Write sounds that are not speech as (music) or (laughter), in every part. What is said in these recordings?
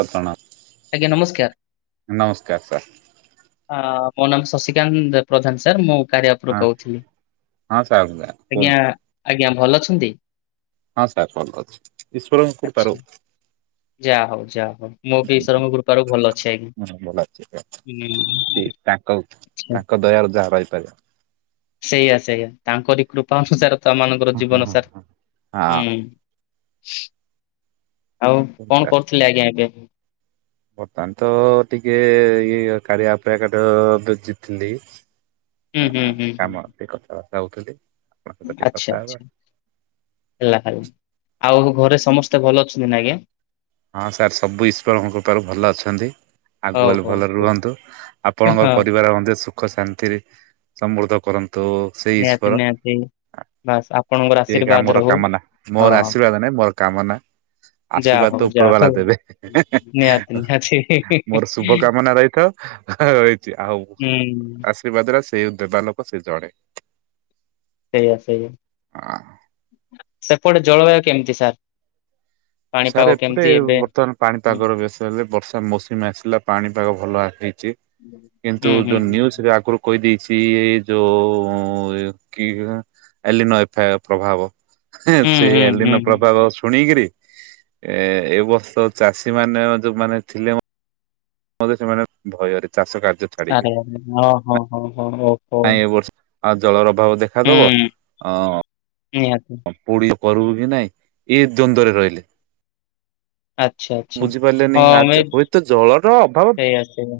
ପଟଣା। ଆଜ୍ଞା ନମସ୍କାର। ନମସ୍କାର ସାର୍। ମୋ ନାମ ଶଶିକାନ୍ତ ପ୍ରଧାନ ସାର୍, ମୁଁ କାରିଆ ଆପ୍ ରୁ ହଁ କହୁଥିଲି। ହଁ ସାର୍ ଆଜ୍ଞା, କୁହନ୍ତୁ ଆଜ୍ଞା ଭଲ ଅଛନ୍ତି? ହଁ ସାର୍ ଭଲ ଅଛି ଇଶ୍ବରଙ୍କ କୁପାରୁ। ଯା ହଉ ଯା ହଉ, ମୁଁ ବି ଇଶ୍ୱରଙ୍କ କୃପାରୁ ଭଲ ଅଛି ଆଜ୍ଞା। ଠିକ୍ ଅଛି। ହୁଁ। ସେ ତାଙ୍କ ଆଚ୍ଛା ତାଙ୍କ ଦୟାରୁ ଯାହା ରହିପାରିବ। ସେଇଆ ସେଇଆ ତାଙ୍କରି କୃପା ଅନୁସାର ତ ଆମ ମାନଙ୍କର ହଁ ଜୀବନ ସାର ହୁଁ, ଆଉ କଣ କରୁଥିଲେ ଆଜ୍ଞା ଏବେ? ବର୍ତ୍ତମାନ ତ ଟିକେ ଇଏ କାରିୟା ଆପ୍ ରେ ଏକା ତ ବିଜିି ଥିଲି। ହୁଁ ଅ, ହୁଁ ଆ ହୁଁ ହୁଁ କାମ ଟିକେ କଥାବାର୍ତ୍ତା ହଉଥିଲି। ଆପଣଙ୍କ ସହିତ ଟିକେ କଥା ଆଚ୍ଛା, ହେବା ଆଚ୍ଛା। ହେଲା (unintelligible) ଆଉ ଘରେ ସମସ୍ତେ ଭଲ ଅଛନ୍ତି ନା ଆଜ୍ଞା? ହଁ ସାର୍ ସବୁ ଈଶ୍ୱରଙ୍କ କୃପାରୁ ଭଲ ଅଛନ୍ତି। ଆଗୁ ହଉ ହେଲୁ ହଉ ଭଲରେ ହଉ ରୁହନ୍ତୁ, ଆପଣଙ୍କ ହଁ ପରିବାର ମଧ୍ୟ ସୁ ଖ ଶାନ୍ତି ରେ ସମୃଦ୍ଧ କରନ୍ତୁ। ନିହାତି, ନିହାତି। ଆ, ବାସ୍ ଆପଣଙ୍କର ଏତି ଏକା ଆଶୀର୍ବାଦ ଆମର ରହୁ କାମନା, ହଁ। ମୋର ଆଶୀର୍ବାଦ ନାଇଁ, ମୋର କାମନା। ଯାହା ଆଶୀର୍ବାଦ ତ ହଉ ଯାହା ଉପରବା ଲା ହଉ ଦେବେ ନିହାତି ନିହାତି ମୋର ଶୁଭ କାମନା ରହିଥାଉ। ହୋ ରଇ ଚି, ଆଉ ହୁଁ। ଆଶୀର୍ବାଦ ଟା ସେ ଦେବା ଲୋକ ସେ ଜଣେ। ସେଇଆ ସେଇଆ। ସେପଟେ ଜଳବାୟୁ କେମିତି ସାର୍? ସାର୍ ପାଣିପାଗ ଏପଟେ କେମିତି ଏବେ ବର୍ତ୍ତମାନ ହୁଁ ପାଣିପାଗର ବେଶି ତ ଏବେ ବର୍ଷା ମୌସୁମି ଆସିଲା ପାଣିପାଗ ଭଲ ଆସିଛି। କିନ୍ତୁ ହୁଁ ହୁଁ ଯୋଉ ନିୟୁଜ୍ ରେ ଆଗୁରୁ କହିଦେଇଛି ଏ ଯୋ ଅ, ଏ କିହା ଏଲିନୋ ଏଫେ ପ୍ରଭାବ। ହୁଁ ହେଁ ସେ ହୁଁ ହୁଁ ଏଲିନେ ହୁଁ। ପ୍ରଭାବ ଶୁଣିକିରି ଏ ଏ ବର୍ଷ ଚାଷୀ ମାନେ ଅ, ଯୋଉ ମାନ ଥିଲେ ମ ମଧ୍ୟ ସେମାନେ ଭୟରେ ଚାଷ କାର୍ଯ୍ୟ ଛାଡିକି ଆରେ ହଁ, ହଁ, ହଁ, ହଁ ହଉ। ନାଇଁ ଏ ବର୍ଷ ଆ, ଜଳର ଅଭାବ ଦେଖାଦବ। ହୁଁ ଅ, ନିହାତି। ହଁ ପୋଡିଅ କରୁବି ନାଇଁ ଇଏ ଦ୍ଵନ୍ଦରେ ରହିଲେ। ଆଚ୍ଛା। ଆଚ୍ଛା। ବୁଝିପାରିଲେନି, ହଁ ମେ ଆଜ ହୁଏତ ଜଳର ଅଭାବ ସେଇଆ ସେଇଆ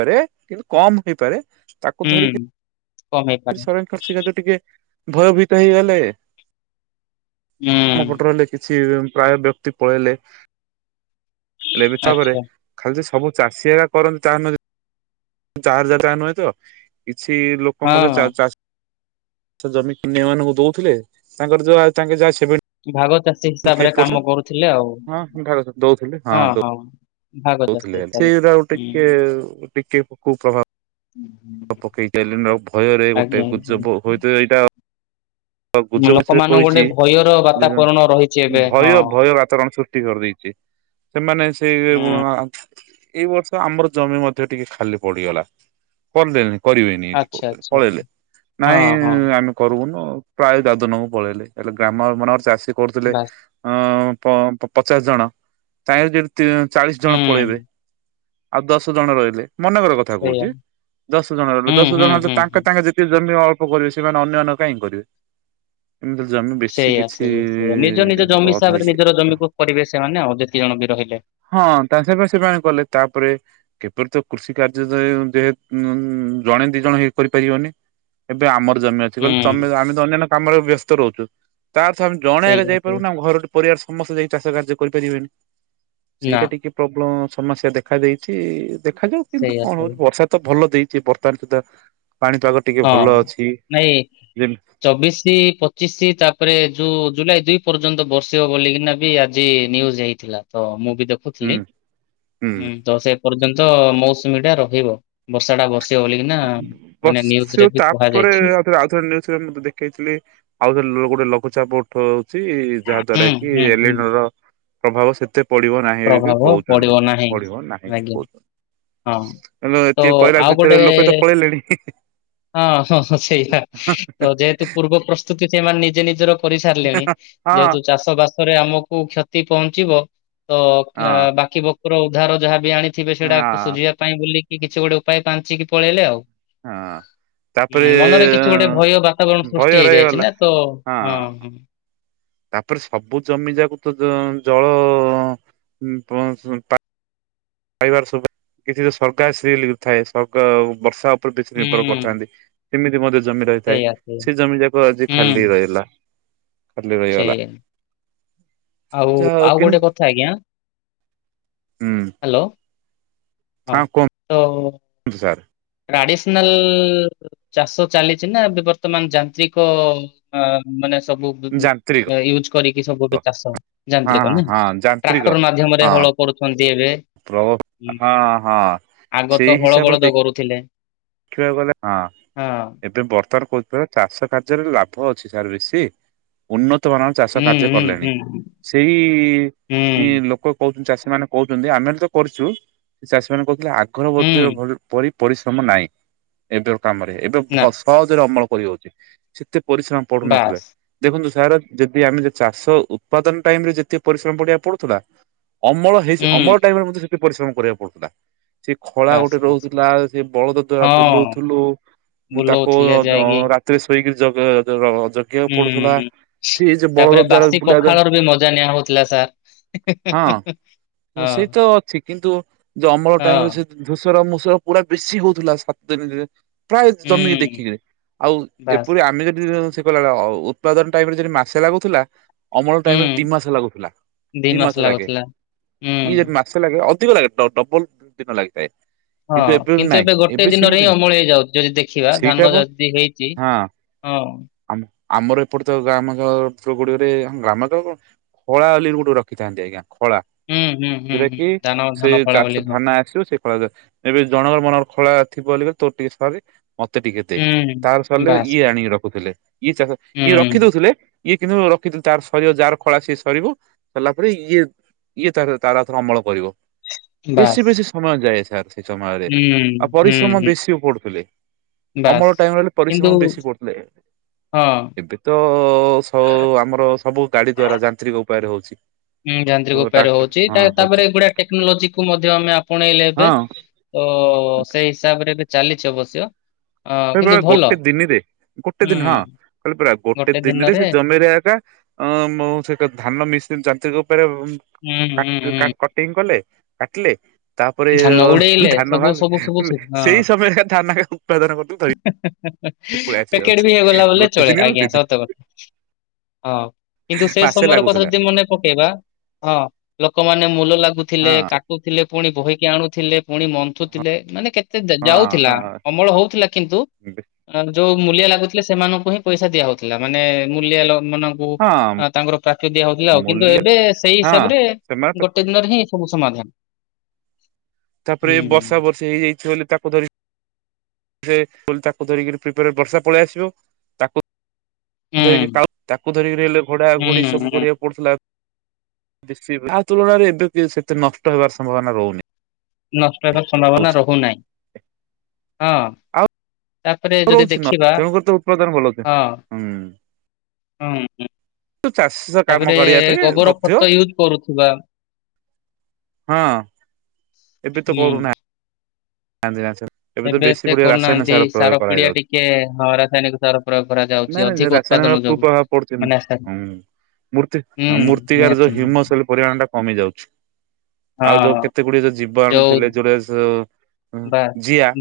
ପାରେ କିନ୍ତୁ କମ ହେଇପାରେ ତାକୁ ହୁଁ ଧରିକି କମେଇପାରେ ସବେ (unintelligible) ତ ଟିକେ ଭୟଭୀତ ହେଇଗଲେ। ହୁଁ ଆମ ପଟରେ ହେଲେ କିଛି ପ୍ରାୟ ବ୍ୟକ୍ତି ପଳେଇଲେ। ହେଲେ ବି ତା ପରେ ଆଚ୍ଛା। ଖାଲି ଯେ ସବୁ ଚାଷୀ ଏକା କରନ୍ତି ତାହା ନୁହେଁ, (inaudible) ଯାର ଯା ତାହା ନୁହେଁ ତ, କିଛି ଲୋ କ ହଁ ମୋତେ ଚା-ଚାଷ ସେ ଜମି ଅନ୍ୟ ମାନଙ୍କୁ ଦଉଥିଲେ। ତାଙ୍କର ଯଆ ତାଙ୍କ ଯାହା ସେଭେ ଭାଗ ଚାଷୀ ହିସାବରେ କାମ କରୁଥିଲେ ଆଉ। ହଁ ଭାଗ ହଁ, ହଁ। ଭାଗ ଚାଷୀ ହିସାବରେ ସେଇରା ଆଉ ହୁଁ ଟିକେ ଟିକେ କୁପ୍ରଭାବ ପକେଇକି ଆଇଲୁନୁ ନ ଭୟରେ ଗୋଟେ ଆଜ୍ଞା ଆଜ୍ଞା। ଗୁଜବ ହୁଏତ ଏଇଟା ତ ଗୁଜବଛରେ ଲୋକମାନଙ୍କୁ ଗୋଟେ କହିଛି ଭୟର ଯେ ବାତାବରଣ ରହିଛି ଏବେ ହଁ। ଭୟ ଭୟ ବାତାବରଣ ସୃଷ୍ଟି କରିଦେଇଛି। ସେମାନେ ସେଇ ହୁଁ ଏଇ ବର୍ଷ ଆମର ଜମି ମଧ୍ୟ ଟିକେ ଖାଲି ପଡିଗଲା, କରିଦେନି। କରିବେନି ଏଠି ଆଚ୍ଛା କହୁଛନ୍ତି, ଆଚ୍ଛା ଆଚ୍ଛା ପଳେଇଲେ ନାଇଁ ହଁ ହଁ ଆମେ କରୁବୁନୁ ପ୍ରାୟ ଦାଦନକୁ ପଳେଇଲେ, ହେଲେ ଗ୍ରାମ ମାନରେ ଚାଷୀ କରୁଥିଲେ। ବାସ୍ ହଁ ପ ପଚାଶ ଜଣ ତାଇବି ଯଦି ଚାଳିଶ ଜଣ ପଳେଇବେ। ହୁଁ। ଆଉ ଦଶ ଜଣ ରହିଲେ, ମନେକର କଥା ସେଇଆ କହୁଛି, ଦଶ ଜଣ ରୁ ହୁଁ ଦଶ ହୁଁ ଜଣ ତ ହୁଁ ତାଙ୍କେ ହୁଁ। ତାଙ୍କେ ଯେ ସିଏ ଜମି ଅଳ୍ପ କରିବେ, ସେମାନେ ଅନ୍ୟ ମାନକର କାହିଁ କରିବେ? ଏମିତି ଜମି ବେଶୀ ସେଇଆ କିଛି ସେଇଆ ସେଇଆ ନିଜ ନିଜ ଜମି ବନ୍ଦ ହିସାବରେ ନିଜର ହେଇଯାଇଛି। ଜମିକୁ କରିବେ ସେମାନେ ଆଉ ଯେତେ ଜଣ ବି ରହିଲେ। ହଁ ତା ଚାଷ ବି ସେମାନେ କଲେ ତାପରେ କେପରି ତ କୃଷି କାର୍ଯ୍ୟ ଯେହେ ଜଣେ ଦି ଜଣ ହେଇ କରିପାରିବନି। ଏବେ ଆମର ଜମି ଅଛି। ହୁଁ ତମେ ଆମେ ତ ଅନ୍ୟନ୍ୟ କାମରେ ବ୍ୟସ୍ତ ରହୁଛୁ ତା ଅର୍ଥ ଆମେ ଜଣେ ହେଲେ ସେଇଆ ଯାଇପାରିବୁ ସେଇଆ ନା ଆମ ଘରେ ପରିବାର ସମସ୍ତେ ଯାଇ ଚାଷ କାର୍ଯ୍ୟ କରିପାରିବାନି ନା ସେଇଟା ଟିକେ ପ୍ରୋବ୍ଲେମ ସମସ୍ୟା ଦେଖାଦେଇଛି, ଦେଖାଯାଉ କିନ୍ତୁ ସେଇଆ କଣ ସେଇଆ ହଉଛି ବର୍ଷା ତ ଭଲ ଦେଇଛି ବର୍ତ୍ତମାନ ସୁଦ୍ଧା ପାଣିପାଗ ଟିକେ ହଁ। ଭଲ ଅଛି। ନାଇଁ ଚବିଶି, ପଚିଶି ତାପରେ ଯୋଉ ଜୁଲାଇ ଦୁଇ ପର୍ଯ୍ୟନ୍ତ ବର୍ଷିବ ବୋଲି ବି ଆଜି ନିୟୁଜ ହେଇଛି। ଥିଲା ତ ମୁଁ ବି ଦେଖ ଥିଲି ହୁଁ ହୁଁ ତ ସେ ପର୍ଯ୍ୟନ୍ତ ମୌସୁମୀ ଟା ରହିବ ବର୍ଷା ଟା ବର୍ଷ ବୋଲି କି ନା ମାନେ ନି ୟୁ ସେଉ ତାପରେ, ଆଉ ଥରେ ନିୟୁ ମୁ ଦେଖେଇଥିଲି ଆଉ ଗୋଟେ ଲଘୁଚାପ ଉଠ ହଉଛି। ଯାହା ହୁଁ ଦ୍ଵାରା କି ହୁଁ ହୁଁ ଏଲେନ ର ପ୍ରଭାବ ସେତେ ପଡିବ ନାହିଁ ବୋଲି କିରି ପ୍ରଭାବ ପଡିବ କହୁଛନ୍ତି, ନାହିଁ। ପଡିବ ନାହିଁ ଆଜ୍ଞା କହୁଛନ୍ତି। ହଁ ତ ଏତିକି କହିଲା ଆଉ ଭିତରେ ଗୋଟେ ଲୋକ ତ ପଳେଇଲେଣି। ହଁ ହଁ ହଁ ସେଇଆ ତ ଯେହେତୁ ପୂର୍ବ ପ୍ରସ୍ତୁତି ସେମାନେ ନିଜେ ନିଜର କରିସାରିଲେଣି, ହଁ ଯେହେତୁ ଚାଷ ବାସ ପରେ ଆମକୁ କ୍ଷତି ପହଞ୍ଚିବ ତ ହଁ ଏ ବାକି ବକୁର ଉଦ୍ଧାର ଯାହା ବି ଆଣି ଥିବେ ସେଟା ହଁ ସୁଝିବା ପାଇଁ ବୁଲିକି କିଛି ଗୋଟେ ଉପାୟ ପାଞ୍ଚିକି ପଳେଇଲେ ଆଉ। ହଁ। ହୁଁ, ତାପରେ ମନରେ କିଛି ଗୋଟେ ଭୟ ବାତାବରଣ ସୃଷ୍ଟି ଭୟ ହେଇଯାଇଛି ରହିଗଲା ନା ତ ହଁ। ହଁ। ତାପରେ ସବୁ ଜମି ଯାକ ତ ଜଳ ପାଇବାର (unintelligible) ସରକାର ସିଲ ବର୍ଷା ଉପରେ ବେଶୀ ନିର୍ଭର ହୁଁ କରିଥାନ୍ତି। ସେମିତି ମଧ୍ୟ ଜମି ରହିଥାଏ, ସେଇଆ ସେଇଆ ସେ ଜମି ଯାକ ଆଜି ଖାଲି ହୁଁ ରହିଲା। ଖାଲି ରହିଗଲା। ସେଇଆ ଆଉ ଯାହା ଆଉ କିନ୍ତୁ ଗୋଟେ କଥା ଆଜ୍ଞା। ହୁଁ। ହ୍ୟାଲୋ ହଁ ତ। ଆନ୍ତୁ ସାର୍। ଟ୍ରାଡିସନାଲ ଚାଷ ଚାଲିଛି ନା ଏବେ ବର୍ତ୍ତମାନ ଯାନ୍ତ୍ରିକ ଅ ମାନେ ସବୁ ଯାନ୍ତ୍ରିକ ୟୁଜ କରିକି ସବୁ ଏବେ ଚାଷ ହଁ ଯାନ୍ତ୍ରିକ କ ହଁ ନାଇ ହଁ ଯାନ୍ତ୍ରିକ ଟ୍ରାକ୍ଟର ମାଧ୍ୟମରେ ହଁ ହଳ କରୁଛନ୍ତି ଏବେ ପ୍ର ହଁ ହଁ। ଆଗ ସେଇ ତ ହଳ ହିସାବରେ ବଳଦ କରୁଥିଲେ। ଦେଖିବାକୁ ଗଲେ ହଁ ହଁ ଏବେ ବର୍ତ୍ତମାନ କଛି ବା ଚାଷ କାର୍ଯ୍ୟରେ ଲାଭ ଅଛି ସାର୍ ବେଶୀ। ଉନ୍ନତ ମାନର ଚାଷ ହୁଁ କାର୍ଯ୍ୟ ହୁଁ କଲେଣି, ହୁଁ ସେଇ ହୁଁ ଲୋକ କହୁଛନ୍ତି ଚାଷୀ ମାନେ କହୁଛନ୍ତି ଆମେ ତ କରିଛୁ ସେ ଚାଷୀ ମାନେ କହୁଥିଲେ ଆଗର ମଧ୍ୟ ହୁଁ ଭ ପରି ପରିଶ୍ରମ ନାହିଁ। ଏବେ ର କାମରେ ଏବେ ନା ସହଜରେ ଅମଳ କରି ଯାଉଛି ସେତେ ପରିଶ୍ରମ ପଡୁନଥିଲେ। ବାସ୍ ଦେଖନ୍ତୁ ସାର୍ ଯଦି ଆମେ ଚାଷ ଉତ୍ପାଦନ ଟାଇମରେ ଯେତକି ପରିଶ୍ରମ ପଡ଼ିବାକୁ ପଡୁଥିଲା ଅମଳ ସେ ହୁଁ ଅମଳ ଟାଇମ ରେ ମଧ୍ୟ ସେଠି ପରିଶ୍ରମ କରିବାକୁ ପଡୁଥିଲା, ସେ ଖଳା ବାସ୍ ଗୋଟେ ବାସ୍ ରହୁଥିଲା, ସେ ବଳଦ ହଁ ବୁଲଉଥିଲୁ, ତାକୁ ବୁଲଉଥିଲେ ଯାଇକି ଅ ରାତିରେ ଶୋଇକି ଯ ଜଗିବାକୁ ପଡୁଥିଲା, ହୁଁ। (unintelligible) ବଳଦ ତାପରେ ବାସି ଦ୍ୱାରା ବୁଲାଇବା ପଖାଳର ବି ମଜା ନିଆ ହଉଥିଲା ସାର୍। ହଁ ସେଇ ତ ହଁ ଅଛି କିନ୍ତୁ ଅମଳ ଟାଇମ ରେ ହଁ ସେ ଧୁସର ମୁସର ପୁରା ବେଶୀ ହଉଥିଲା ସାତ ଦିନରେ ପ୍ରାୟ ଜମିକି ହୁଁ ଦେଖିକିରି, ଆଉ ବାସ୍ ଏପରି ଆମେ ଯଦି ଉତ୍ପାଦନ ଟାଇମ ରେ ଯଦି ମାସେ ଲାଗୁଥିଲା ଅମଳ ହୁଁ ଟାଇମ ରେ ଦି ମାସ ଲାଗୁଥିଲା, ଦି ମାସ ଲାଗେ, ଇ ଯଦି ମା ଖୁସି ଲାଗେ, ଅଧିକ ଲାଗେ, ଡବଲ ଦି ଦିନ ଲାଗିଥାଏ। ହଁ, କିନ୍ତୁ ଏବେ ଗୋ ଗୋଟେ ଦିନରେ ହିଁ ଅମଳ ହେଇଯାଉଛି, ଯଦି ଦେଖିବା, ସେଇଟା ଧାନ ବା ଯଦି ହେଇଛି ହଁ। ଆମ ଆମର ଏପଟେ ତ ଗ୍ରାମାଞ୍ଚଳ ଗୁଡିକରେ ଗ୍ରାମାଳ କ ଖଳା ବୋଲି ଗୋଟେ ରଖିଥାନ୍ତି ଆଜ୍ଞା, ଖଳା, ହୁଁ ହୁଁ ହୁଁ ଯଉଟା ହୁଁ କି ଧାନ ସେ ଧାନ ଫଳା ଚାଷ ବୋଲି ହଁ ଧାନ ଆସିବ ସେ କରାଯାଏ, ଏବେ ଜଣଙ୍କର ମନେକର ଖଳା ଥିବ ବୋଲି ତୋ ଟିକେ ସରି ମତେ ଟିକେ ଦେ, ହୁଁ ତାର ସରିଲେ ବାସ୍ ଇଏ ଆଣିକି ରଖୁଥିଲେ, ଇଏ ଚାଷ, ଇଏ ହୁଁ ରଖି ଦଉଥିଲେ ଇଏ କିନ୍ତୁ ରଖିଦ, ତାର ସରିବ ଯାହାର ଖଳା ସିଏ ସରିବ, ସରିଲା ପରେ ଇଏ ଇଏ ତାର ତାର ଆଉ ଥରେ ଅମଳ କରିବ, ବେଶୀ ବାସ୍ ବେଶୀ ସମୟ ଯାଏ ସାର୍ ସେଇ ସମୟରେ। ହୁଁ ଉଁ। ଆଉ ପରିଶ୍ରମ ବେଶୀ ପଡୁଥିଲେ, ବାସ୍ ଅମଳ ଟାଇମ ହେଲେ କିନ୍ତୁ ପରିଶ୍ରମ ବେଶୀ ପଡୁଥିଲେ। ହଁ ଏବେ ତ ସ ଆମର ସବୁ ଗାଡି ଦ୍ଵାରା ଯାନ୍ତ୍ରିକ ଉପାୟରେ ହଉଛି। ଉଁ ଯାନ୍ତ୍ରିକ ଉପାୟରେ ଟ୍ରାକ୍ଟର ହଉଛି, ହଁ ତା ହଉଛି ତାପରେ ଏଗୁଡା ଟେକ୍ନୋଲୋଜି କୁ ମଧ୍ୟ ଆମେ ଆପଣେଇଲେ ଏବେ। ହଁ। ତ ସେଇ ହିସାବରେ ଏବେ ଚାଲିଛି ଅବଶ୍ୟ। ଅ କହିଲ ପ କିନ୍ତୁ ଭଲ। ଗୋଟେ ଦିନରେ, ଗୋଟେ ହୁଁ ଦିନ ହଁ, କହିଲପରା ଗୋଟେ ଦିନରେ ସେ ଜମିରେ ଏକା ଅ ମୋ ସହିତ ଧାନ ମିସିନି ଯାନ୍ତ୍ରିକ ଉପରେ ହୁଁ ହୁଁ ହୁଁ। କଟିଂ କଲେ କାଟିଲେ। ତାପରେ ଧାନ ଉଡେଇଲେ ଧାନ ସବୁ ବାହାରିଲେ, ସବୁ ସବୁ ସେ ସେଇ ସମୟ ଧାନ ଉତ୍ପାଦନ କର। ହେଁ ହେଁ ହେଁ, ପ୍ୟାକେଟ ବି ହେଇଗଲା ବୋ ଗୋଟେ ଚଳେ ଦିନରୁ ଆଜ୍ଞା ଦି ଦିନ ସତ। ହଁ କିନ୍ତୁ ସେ ମାସେ ସମୟର କଥା ଲାଗୁଥିଲା ଯଦି ମନେ ପକେଇବା ହଁ ଲୋକମାନେ ମୁୂଲ ଲାଗୁଥିଲେ, ହଁ କାଟୁଥିଲେ, ପୁଣି ବହି ଆଣୁଥିଲେ, ପୁଣି ମନ୍ଥୁଥିଲେ, ମାନେ କେତେ ଯାଉଥିଲା ହଁ ଅମଳ ହଉଥିଲା କିନ୍ତୁ ଯୋଉ ମୂଲିଆ ଲାଗୁଥିଲେ ସେମାନଙ୍କୁ ହିଁ ପଇସା ଦିଆ ହଉଥିଲା, ମାନେ ମୂଲଆ ମାନ - ଓ, ହଁ ତାଙ୍କର ପ୍ରାପ୍ୟ ଦିଆ ହଉଥିଲା ଆଉ କିନ୍ତୁ ମୂଲ୍ୟ ଏବେ ସେଇ ହଁ ହିସାବରେ ସେମାନେ ଗୋଟେ ଦିନରେ ହିଁ ସବୁ ସମାଧାନ। ତାପରେ ହୁଁ। ବର୍ଷା ବର୍ଷେ ହେଇଯାଇଛି ବୋଲି ତାକୁ ଧରି ସେ କ ତାକୁ ଧରିକିରି ଫ୍ରୀବରେ ବର୍ଷା ପଳେଇ ଆସିବ। ତାକୁ ହୁଁ ଧରିକି କାଉ ତାକୁ ଧରିକି ଗଲେ ଘୋଡା ହୁଁ ଘୋଡି ସବୁ ହୁଁ କରିବାକୁ କଉଠିଥିଲା, କିଛି ବି ତା ତୁଳନାରେ ଏବେ ବି ସେତେ ନଷ୍ଟ ହେବାର ସମ୍ଭାବନା ରହୁନି। ନଷ୍ଟ ହେବାର ସମ୍ଭାବନା ରହୁଛି ରହୁନାହିଁ, ଆଉ ହଁ। ତାପରେ ଯଦି ରହୁଛି ନ ଦେଖିବା, ତେଣୁକରି ତ ଉତ୍ପାଦନ ଭଲ ହଉଛି। ହଁ। ହଁ ହୁଁ। ତୁ ଚାଷି ତାପରେ ଗୋବର ଖତ ୟୁଜ କରୁଥିବା ହଁ ଏବେ ତ ହୁଁ କରୁନା (unintelligible) ଏବେ ଏତେ କରୁନାହାନ୍ତି, ସାର ପିଡିଆ ଟିକେ ହଁ ରାସାୟନିକ ସାର। ପ୍ରୟୋଗ କରାଯାଉଛି ନାଇଁ ନାଇଁ ଅଧିକ ଉତ୍ପାଦନ ରାସାୟନିକ କୁ ଯୋଗୁ ପ୍ରଭାବ ପଡୁଛି, ମାନେ ଆଶା- ହୁଁ। ମୂର୍ତ୍ତି, ହୁଁ ମୂର୍ତ୍ତିକାର ନିହାତି ଯେଉଁ ନିହାତି। ହିମସ ପରିମାଣ ଟା କମି ଯାଉଛି, ଆଉ ଯୋଉ ହଁ କେତେ ଗୁଡିଏ ଯୋଉ ଜୀବାଣୁ ଯୋଉ ଥିଲେ, ଯୋଉଟା ସୋ ହୁଁ ବା ଜିଆ,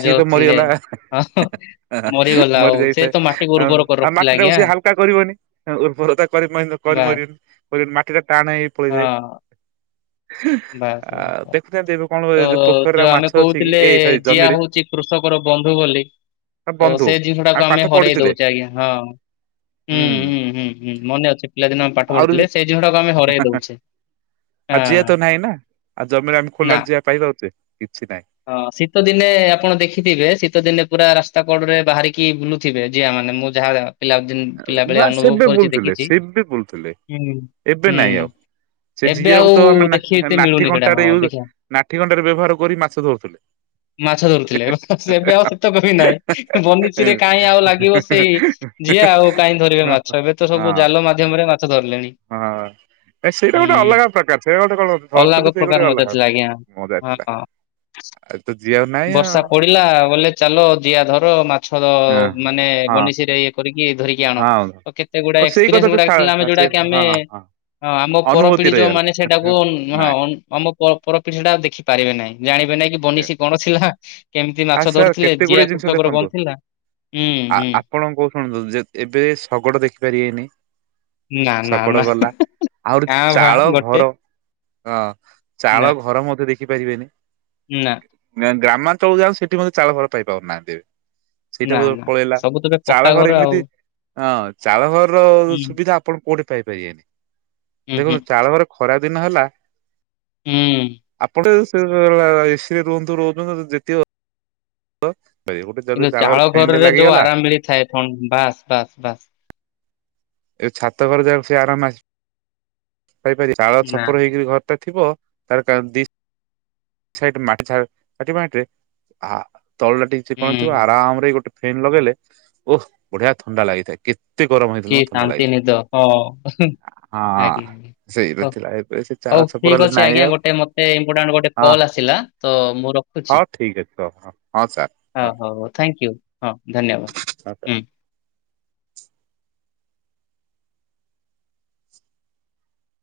ସିଏ ଯୋଉ ତ ଥିଲେ ମରିଗଲା, ହଁ (unintelligible) ମରିଗଲା ମରି ଆଉ ସେ ଯାଇଥାଏ। ତ ମାଟିକୁ ଉର୍ବର କରି ଆଉ ରଖିଥିଲା ମାଟି ଟାକୁ ଆଜ୍ଞା ସିଏ ହାଲକା କରିବନି ଉର୍ବର ତା କରି ମଇଦ କରି ବାସ୍ ମାରିବନି। (unintelligible) ମାଟି ଟା ଟାଣ ହେଇ ପଡିଥାଏ। ହଁ ହୁଁ ବାସ୍ ବାସ୍ ଆ ବାସ୍। ଦେଖୁଥା ଦେବୁ ତ ଯୋଉ ଆମେ କହୁଥିଲେ ସରି ଜିଆ ଜମିରେ ହଉଛି କୃଷକର ବନ୍ଧୁ ବୋଲି। ନା ତ ବନ୍ଧୁ। ସେଇ ଜିନିଷଟା କୁ ପାଠ ଆମେ ହରେଇ ପଢିଥିଲେ ଦଉଛେ ଆଜ୍ଞା ହଁ। ହୁଁ ହୁଁ ହୁଁ ହୁଁ ମନେ ଅଛି ପିଲାଦିନ ଆମେ ଆହୁରି ବି ପାଠପଡୁଥିଲେ ସେଇ ଜିନିଟାକୁ ଆମେ ହରେଇ ଦଉଛେ। ଆଉ ଜିଆ ହଁ ତ ନାହିଁ ନା ଆଉ ଜମିରେ ଆମେ ନା ଖୋଲାରେ ଜିଆ ପାଇ ପାରୁଛେ କିଛି ନାହିଁ। ହଁ ଶୀତ ଦିନେ ଆପଣ ଦେଖିଥିବେ ଶୀତ ଦିନେ ପୁରା ରାସ୍ତା କଡ ରେ ବାହାରିକି ବୁଲୁ ଥିବେ ଯିଆ ମାନେ ମୁଁ ଯାହା ପିଲା ପିଲା ବେଳେ ବାସ୍ ଅନୁଭବ ସେବେ କରିଛି ବୁଲୁଥିଲେ ଦେଖିଛି ସେବେ ବୁଲୁଥିଲେ ହୁଁ ଏବେ ହୁଁ ନାଇଁ ଆଉ। ସେ ଏବେ ଆଉ ଯିଆକୁ ତ ଦେଖି ମାନେ ଏତେ ମିଳୁନି ନାଠି ସେଟା କଣ୍ଟାରେ ହଁ ୟୁ ଦେଖିବା ନାଠି କଣ୍ଟାରେ ବ୍ୟବହାର କରି ମାଛ ଧରୁଥିଲେ। ମାଛ ଧରୁଥିଲେ ଏବେ ଆଉ ସେତକ ବି ନାହିଁ ବନିଚିରେ କାହିଁ ଆଉ ଲାଗିବ ସେଇ ଯିଆ ଆଉ କାହିଁ ଧରିବେ ମାଛ ଏବେ ତ ସବୁ ହଁ। ଜାଲ ମାଧ୍ୟମରେ ମାଛ ଧରିଲେଣି। ହଁ ସେଇଟା ଗୋଟେ ହୁଁ ଅଲଗା ପ୍ରକାର ସେ ଗୋଟେ କଣ ଅଲଗା ଧରୁଥିଲେ ସେଇ ପ୍ରକାର ଗୋଟେ ମଜା ଅଲଗା ଥିଲା ଆଜ୍ଞା ମଜା। ହଁ। ସେ ତ ଯିଆ ଆଉ ନା ବର୍ଷା ପଡିଲା ବୋଲେ ଚାଲ ଜିଆ ଧର ମାଛ ହଁ ମାନେ ହଁ ବନିଶି ଇଏ କରିକି ଧରିକି ଆଣ ହଁ ତ କେତେ ଗୁଡା ଓ ସେଇ ଏକ୍ସପିରିଏନ୍ସ କଥା ତ ଗୁଡା ଶା ଥିଲା ଆମେ ସେ ଯୋଉଟା କି ହଁ ଆମେ ହଁ ହଁ ହଁ ଆମ ଅନୁଭୂତି ପରପିଢି ରହିଗଲା ଯୋଉମାନେ ସେଇଟାକୁ ହଁ ନାଇଁ। ଅ ଆମ ପ ପରପିଢ଼ି ସେଟା ଦେଖି ପାରିବେ ନାହିଁ ଜାଣିବେ ନାଇଁ କି ବନିଶୀ କଣ ଥିଲା। କେମିତି ଆ ମାଛ ସାର୍ ଧରୁଥିଲେ କେତେ ଗୁଡଏ ଜିଆ ଜିନିଷ କୃଷକର ଦେଖନ୍ତୁ ବନ୍ଥିଲା। ଆ ଆପଣ କୋଉ ଶୁଣନ୍ତୁ ଯେ ଏବେ ଶଗଡ଼ ଦେଖିପାରିବେନି। ନା ନା ଶଗଡ ନା ଗଲା ଆହୁରି କାଁ ଭା ଚାଳ ଗୋଟେ ଘର ହଁ ଚାଳ ଘର ମଧ୍ୟ ଦେଖିପାରିବେନି। ନାଁ। ଗ୍ରାମାଞ୍ଚଳକୁ ଯାଆନ୍ତୁ ସେଠି ମଧ୍ୟ ଚାଳ ଘର ପାଇ ପାରୁନାହାଁନ୍ତି ଏବେ। ସେଇଟା ନା ବ ନା ପଳେଇଲା ସବୁ ତ ଏବେ ପକ୍କା ଚାଳ ଘର ଆଉ ଏମିତି ହଁ ଚାଳ ଘରର ହୁଁ ସୁବିଧା ଆପଣ କୋଉଠି ପାଇପାରିବେନି ହୁଁ ହୁଁ ଦେଖନ୍ତୁ ଚାଳ ଘର ଖରା ଦିନ ହେଲା ହୁଁ। ଆପଣ (unintelligible) ଏସି ରେ ରୁହନ୍ତୁ ରୁହନ୍ତୁ ଯେତିକି ଗୋଟେ ଯଦି କିନ୍ତୁ ଚାଳଘରେ ଚାଳ ଫ୍ୟାନ୍ ଟେ ଘରରେ ଯୋଉ ଲାଗିଗଲା ଆରାମ ମିଳିଥାଏ ଥ ବାସ୍ ବାସ୍ ବାସ୍। ଏ ଛାତ ଘର ଯାକ ସେ ଆରାମ ଆସ ପାଇପାରିବେ ଚାଳ ନା ଛପର ହେଇକରି ଘରଟା ଥିବ କାର କାର ଦି ସାଇଟ୍ ମାଟି ଛା ଝାଟିମାଟିରେ ଆ ତଳ ଟା ଟିକେ ଚିକଣ ଥିବ ହୁଁ। ଆରାମ ରେ ଗୋଟେ ଫେନ୍ ଲଗେଇଲେ ଓହ ବଢିଆ ଥଣ୍ଡା ଲାଗିଥାଏ କେ ତେ ଗରମ୍ ହେ କି ଶାନ୍ତି ନିଦ ହଁ ହୁଁ। ହଁ। ଆଜ୍ଞା ଆଜ୍ଞା ସେଇଟା ହଉ ଥିଲା ଏବେ ସେ ଚାଳ ହଉ ଛପର ଠିକ୍ ହେଲେ ଅଛି ନାହିଁ ଆଜ୍ଞା ଆଉ ଗୋଟେ ମତେ ଇପୋଟାଣ୍ଟ ଗୋଟେ ହଁ କଲ୍ ଆସିଲା ତ ମୁଁ ରଖୁଛି। ହଉ ଠିକ୍ ଅଛି ହଉ ହଁ ହଁ ସାର୍ ହଉ ଧନ୍ୟ ହଉ ହଉ ଥ୍ୟାଙ୍କୟୁ ହଁ ଧନ୍ୟବାଦ। ଆତେ ହୁଁ।